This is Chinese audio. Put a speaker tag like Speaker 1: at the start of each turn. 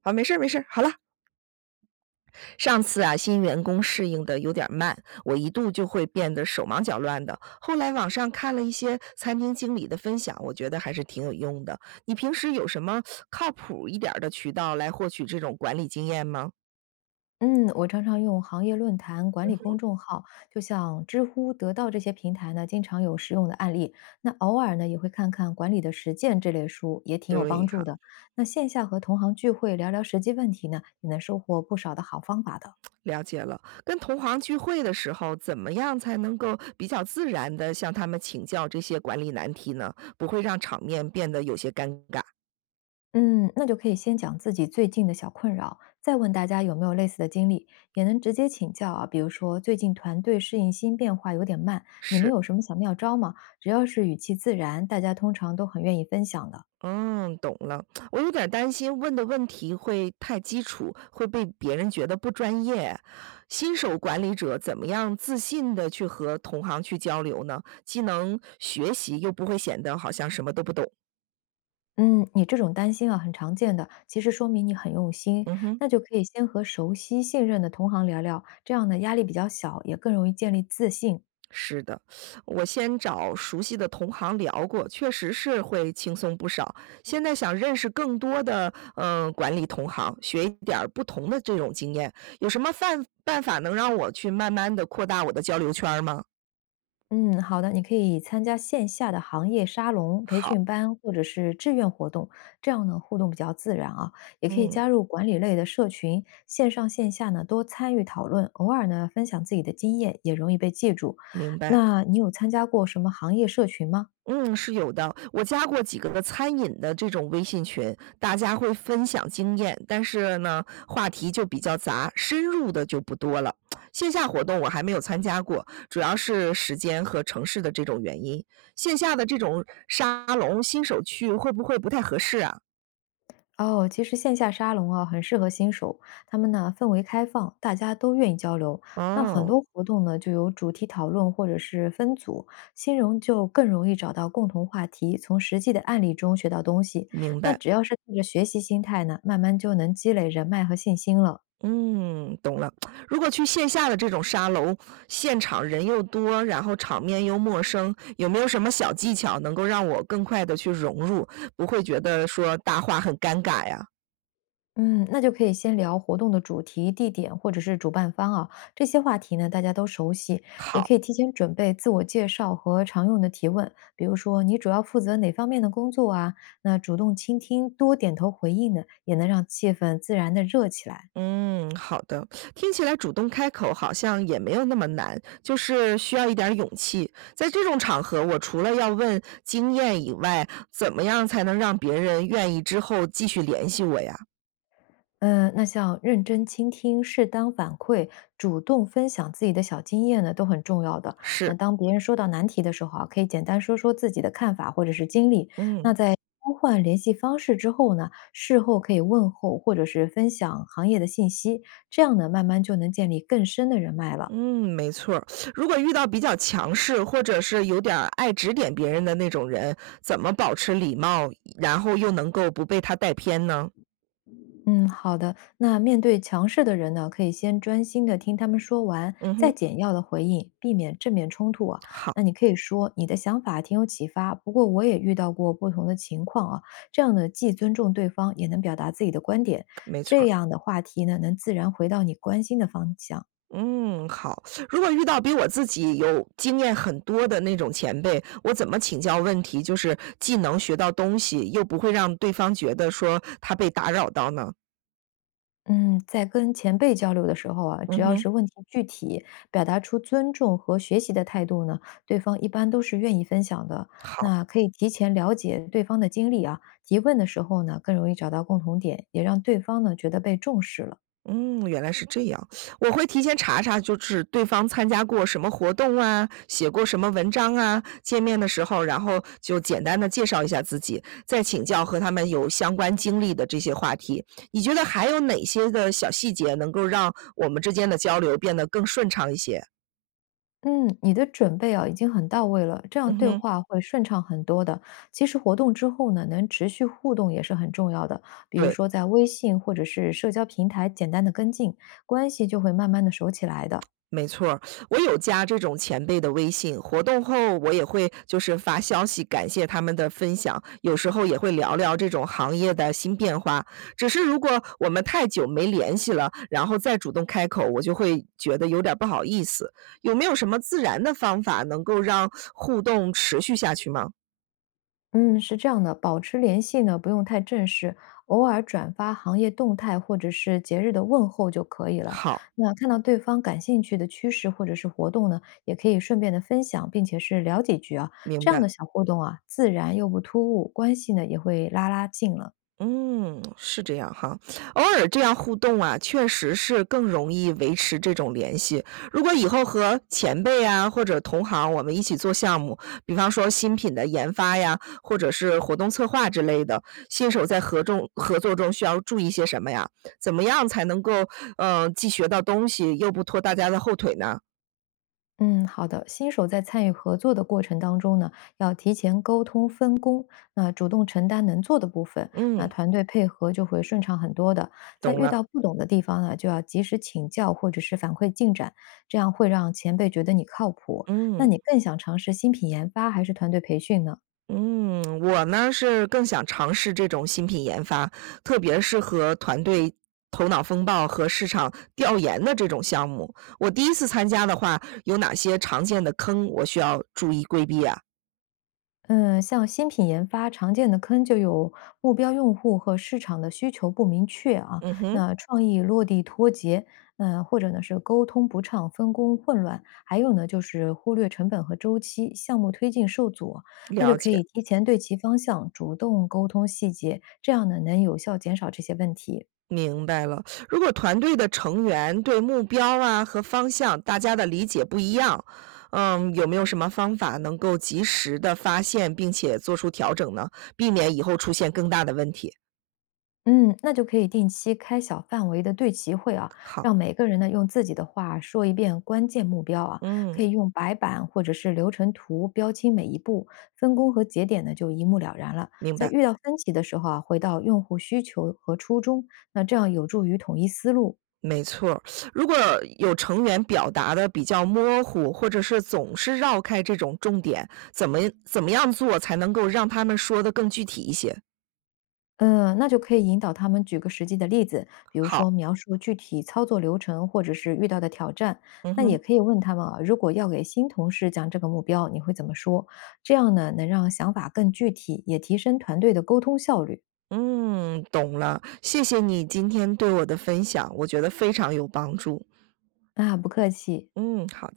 Speaker 1: 好，没事儿没事儿。好了，上次啊，新员工适应的有点儿慢，我一度就会变得手忙脚乱的。后来网上看了一些餐厅经理的分享，我觉得还是挺有用的。你平时有什么靠谱一点儿的渠道来获取这种管理经验吗？
Speaker 2: 嗯，我常常用行业论坛管理公众号，就像知乎、得到这些平台呢，经常有实用的案例。那偶尔呢，也会看看管理的实践这类书，也挺有帮
Speaker 1: 对，
Speaker 2: 助
Speaker 1: 好，
Speaker 2: 的。那线下和同行聚会聊聊实际问题呢，也能收获不少的好方法的。
Speaker 1: 了解了。跟同行聚会的时候，怎么样才能够比较自然的向他们请教这些管理难题呢？不会让场面变得有些尴尬。
Speaker 2: 嗯，那就可以先讲自己最近的小困扰，再问大家有没有类似的经历，也能直接请教啊。比如说，最近团队适应新变化有点慢，你们
Speaker 1: 是。
Speaker 2: 有什么小妙招吗？只要是语气自然，大家通常都很愿意分享的。
Speaker 1: 嗯，懂了。我有点儿担心问的问题会太基础，会被别人觉得不专业。新手管理者怎么样自信的去和同行去交流呢？既能学习，又不会显得好像什么都不懂。
Speaker 2: 嗯，你这种担心啊，很常见的，其实说明你很用心。
Speaker 1: 嗯哼，
Speaker 2: 那就可以先和熟悉、信任的同行聊聊，这样呢压力比较小，也更容易建立自信。
Speaker 1: 是的，我先找熟悉的同行聊过，确实是会轻松不少。现在想认识更多的管理同行，学一点儿不同的这种经验，有什么办法能让我去慢慢的扩大我的交流圈儿吗？
Speaker 2: 嗯，好的，你可以参加线下的行业沙龙、培
Speaker 1: 好，
Speaker 2: 训班或者是志愿活动，这样呢互动比较自然啊。也可以
Speaker 1: 嗯，
Speaker 2: 加入管理类的社群，线上线下呢多参与讨论，偶尔呢分享自己的经验，也容易被记住。
Speaker 1: 明白。
Speaker 2: 那你有参加过什么行业社群吗？
Speaker 1: 嗯，是有的。我加过几个餐饮的这种微信群，大家会分享经验，但是呢，话题就比较杂，深入的就不多了。线下活动我还没有参加过，主要是时间和城市的这种原因。线下的这种沙龙新手去会不会不太合适啊？
Speaker 2: 哦，其实线下沙龙啊，很适合新手，他们呢氛围开放，大家都愿意交流。那很
Speaker 1: 哦，
Speaker 2: 多活动呢，就有主题讨论或者是分组，新人就更容易找到共同话题，从实际的案例中学到东西。
Speaker 1: 明
Speaker 2: 那
Speaker 1: 白。
Speaker 2: 只要是带着学习心态呢，慢慢就能积累人脉和信心了。
Speaker 1: 嗯，懂了。如果去线下的这种沙龙，现场人又多，然后场面又陌生，有没有什么小技巧能够让我更快的去融入，不会觉得说搭话很尴尬呀？
Speaker 2: 嗯，那就可以先聊活动的主题、地点或者是主办方啊，这些话题呢大家都熟悉，也
Speaker 1: 好，
Speaker 2: 可以提前准备自我介绍和常用的提问，比如说你主要负责哪方面的工作啊？那主动倾听、多点头回应呢，也能让气氛自然的热起来。
Speaker 1: 嗯，好的。听起来主动开口好像也没有那么难，就是需要一点儿勇气。在这种场合，我除了要问经验以外，怎么样才能让别人愿意之后继续联系我呀？
Speaker 2: 嗯，那像认真倾听、适当反馈、主动分享自己的小经验呢，都很重要的。那
Speaker 1: 是，
Speaker 2: 当别人说到难题的时候啊，可以简单说说自己的看法或者是经历，
Speaker 1: 嗯。
Speaker 2: 交换联系方式之后呢，事后可以问候或者是分享行业的信息，这样呢，慢慢就能建立更深的人脉了。
Speaker 1: 嗯，没错儿。如果遇到比较强势，或者是有点儿爱指点别人的那种人，怎么保持礼貌，然后又能够不被他带偏呢？
Speaker 2: 嗯，好的。那面对强势的人呢，可以先专心的听他们说完，
Speaker 1: 嗯
Speaker 2: 再
Speaker 1: 哼，
Speaker 2: 简要的回应，避免正面冲突啊。
Speaker 1: 好，
Speaker 2: 那你可以说你的想法挺有启发，不过我也遇到过不同的情况啊。这样呢，既尊重对方，也能表达自己的观点，
Speaker 1: 没错
Speaker 2: 这
Speaker 1: 儿。
Speaker 2: 样的话题呢，能自然回到你关心的方向。
Speaker 1: 嗯，好。如果遇到比我自己有经验很多的那种前辈，我怎么请教问题，就是既能学到东西，又不会让对方觉得说他被打扰到呢？
Speaker 2: 嗯，在跟前辈交流的时候啊，
Speaker 1: 嗯
Speaker 2: 只要
Speaker 1: 哼，
Speaker 2: 是问题具体，表达出尊重和学习的态度呢，对方一般都是愿意分享的。
Speaker 1: 好。
Speaker 2: 那可以提前了解对方的经历啊，提问的时候呢，更容易找到共同点，也让对方呢觉得被重视了。
Speaker 1: 嗯，原来是这样。我会提前查查，就是对方参加过什么活动啊，写过什么文章啊，见面的时候，然后就简单的介绍一下自己，再请教和他们有相关经历的这些话题。你觉得还有哪些的小细节能够让我们之间的交流变得更顺畅一些？
Speaker 2: 嗯，你的准备啊已经很到位了，这样
Speaker 1: 嗯
Speaker 2: 对
Speaker 1: 哼，
Speaker 2: 话会顺畅很多的。其实活动之后呢，能持续互动也是很重要的，比如
Speaker 1: 对。
Speaker 2: 说在微信或者是社交平台简单的跟进，关系就会慢慢的熟起来的。
Speaker 1: 没错儿。我有加这种前辈的微信，活动后我也会就是发消息感谢他们的分享，有时候也会聊聊这种行业的新变化。只是如果我们太久没联系了，然后再主动开口，我就会觉得有点儿不好意思。有没有什么自然的方法能够让互动持续下去吗？
Speaker 2: 嗯，是这样的，保持联系呢，不用太正式，偶尔转发行业动态或者是节日的问候就可以了。
Speaker 1: 好，
Speaker 2: 那看到对方感兴趣的趋势或者是活动呢，也可以顺便的分享，并且是聊几句啊，
Speaker 1: 明
Speaker 2: 这样
Speaker 1: 白。
Speaker 2: 的小互动啊，自然又不突兀，关系呢也会拉拉近了。
Speaker 1: 嗯，是这样哈。偶尔这样互动啊，确实是更容易维持这种联系。如果以后和前辈啊或者同行，我们一起做项目，比方说新品的研发呀，或者是活动策划之类的，新手在合众合作中需要注意些什么呀？怎么样才能够既学到东西，又不拖大家的后腿呢？
Speaker 2: 嗯，好的。新手在参与合作的过程当中呢，要提前沟通分工，那主动承担能做的部分，那
Speaker 1: 嗯，
Speaker 2: 团队配合就会顺畅很多的。在
Speaker 1: 懂
Speaker 2: 遇
Speaker 1: 了，
Speaker 2: 到不懂的地方呢，就要及时请教或者是反馈进展，这样会让前辈觉得你靠谱。那
Speaker 1: 嗯。
Speaker 2: 你更想尝试新品研发还是团队培训呢？
Speaker 1: 嗯，我呢是更想尝试这种新品研发，特别是和团队头脑风暴和市场调研的这种项目。我第一次参加的话，有哪些常见的坑我需要注意规避啊？
Speaker 2: 嗯，像新品研发常见的坑就有目标用户和市场的需求不明确啊，
Speaker 1: 嗯哼，
Speaker 2: 那创意落地脱节，或者呢是沟通不畅、分工混乱，还有呢就是忽略成本和周期，项目推进受阻，那就
Speaker 1: 了
Speaker 2: 可
Speaker 1: 解，
Speaker 2: 以提前对齐方向，主动沟通细节，这样呢能有效减少这些问题。
Speaker 1: 明白了。如果团队的成员对目标啊和方向大家的理解不一样，嗯，有没有什么方法能够及时的发现并且做出调整呢？避免以后出现更大的问题。
Speaker 2: 嗯，那就可以定期开小范围的对齐会啊，
Speaker 1: 好，
Speaker 2: 让每个人呢用自己的话说一遍关键目标啊，可
Speaker 1: 嗯。
Speaker 2: 以用白板或者是流程图标清每一步，分工和节点呢就一目了然了。
Speaker 1: 明
Speaker 2: 在
Speaker 1: 白，
Speaker 2: 遇到分歧的时候啊，回到用户需求和初衷，那这样有助于统一思路。
Speaker 1: 没错儿。如果有成员表达的比较模糊，或者是总是绕开这种重点，怎么样做才能够让他们说的更具体一些？
Speaker 2: 嗯，那就可以引导他们举个实际的例子，比如
Speaker 1: 好，
Speaker 2: 说描述具体操作流程或者是遇到的挑战。
Speaker 1: 嗯
Speaker 2: 那也
Speaker 1: 哼，
Speaker 2: 可以问他们啊，如果要给新同事讲这个目标，你会怎么说？这样呢，能让想法更具体，也提升团队的沟通效率。
Speaker 1: 嗯，懂了。谢谢你今天对我的分享，我觉得非常有帮助。
Speaker 2: 啊，不客气。
Speaker 1: 嗯，好。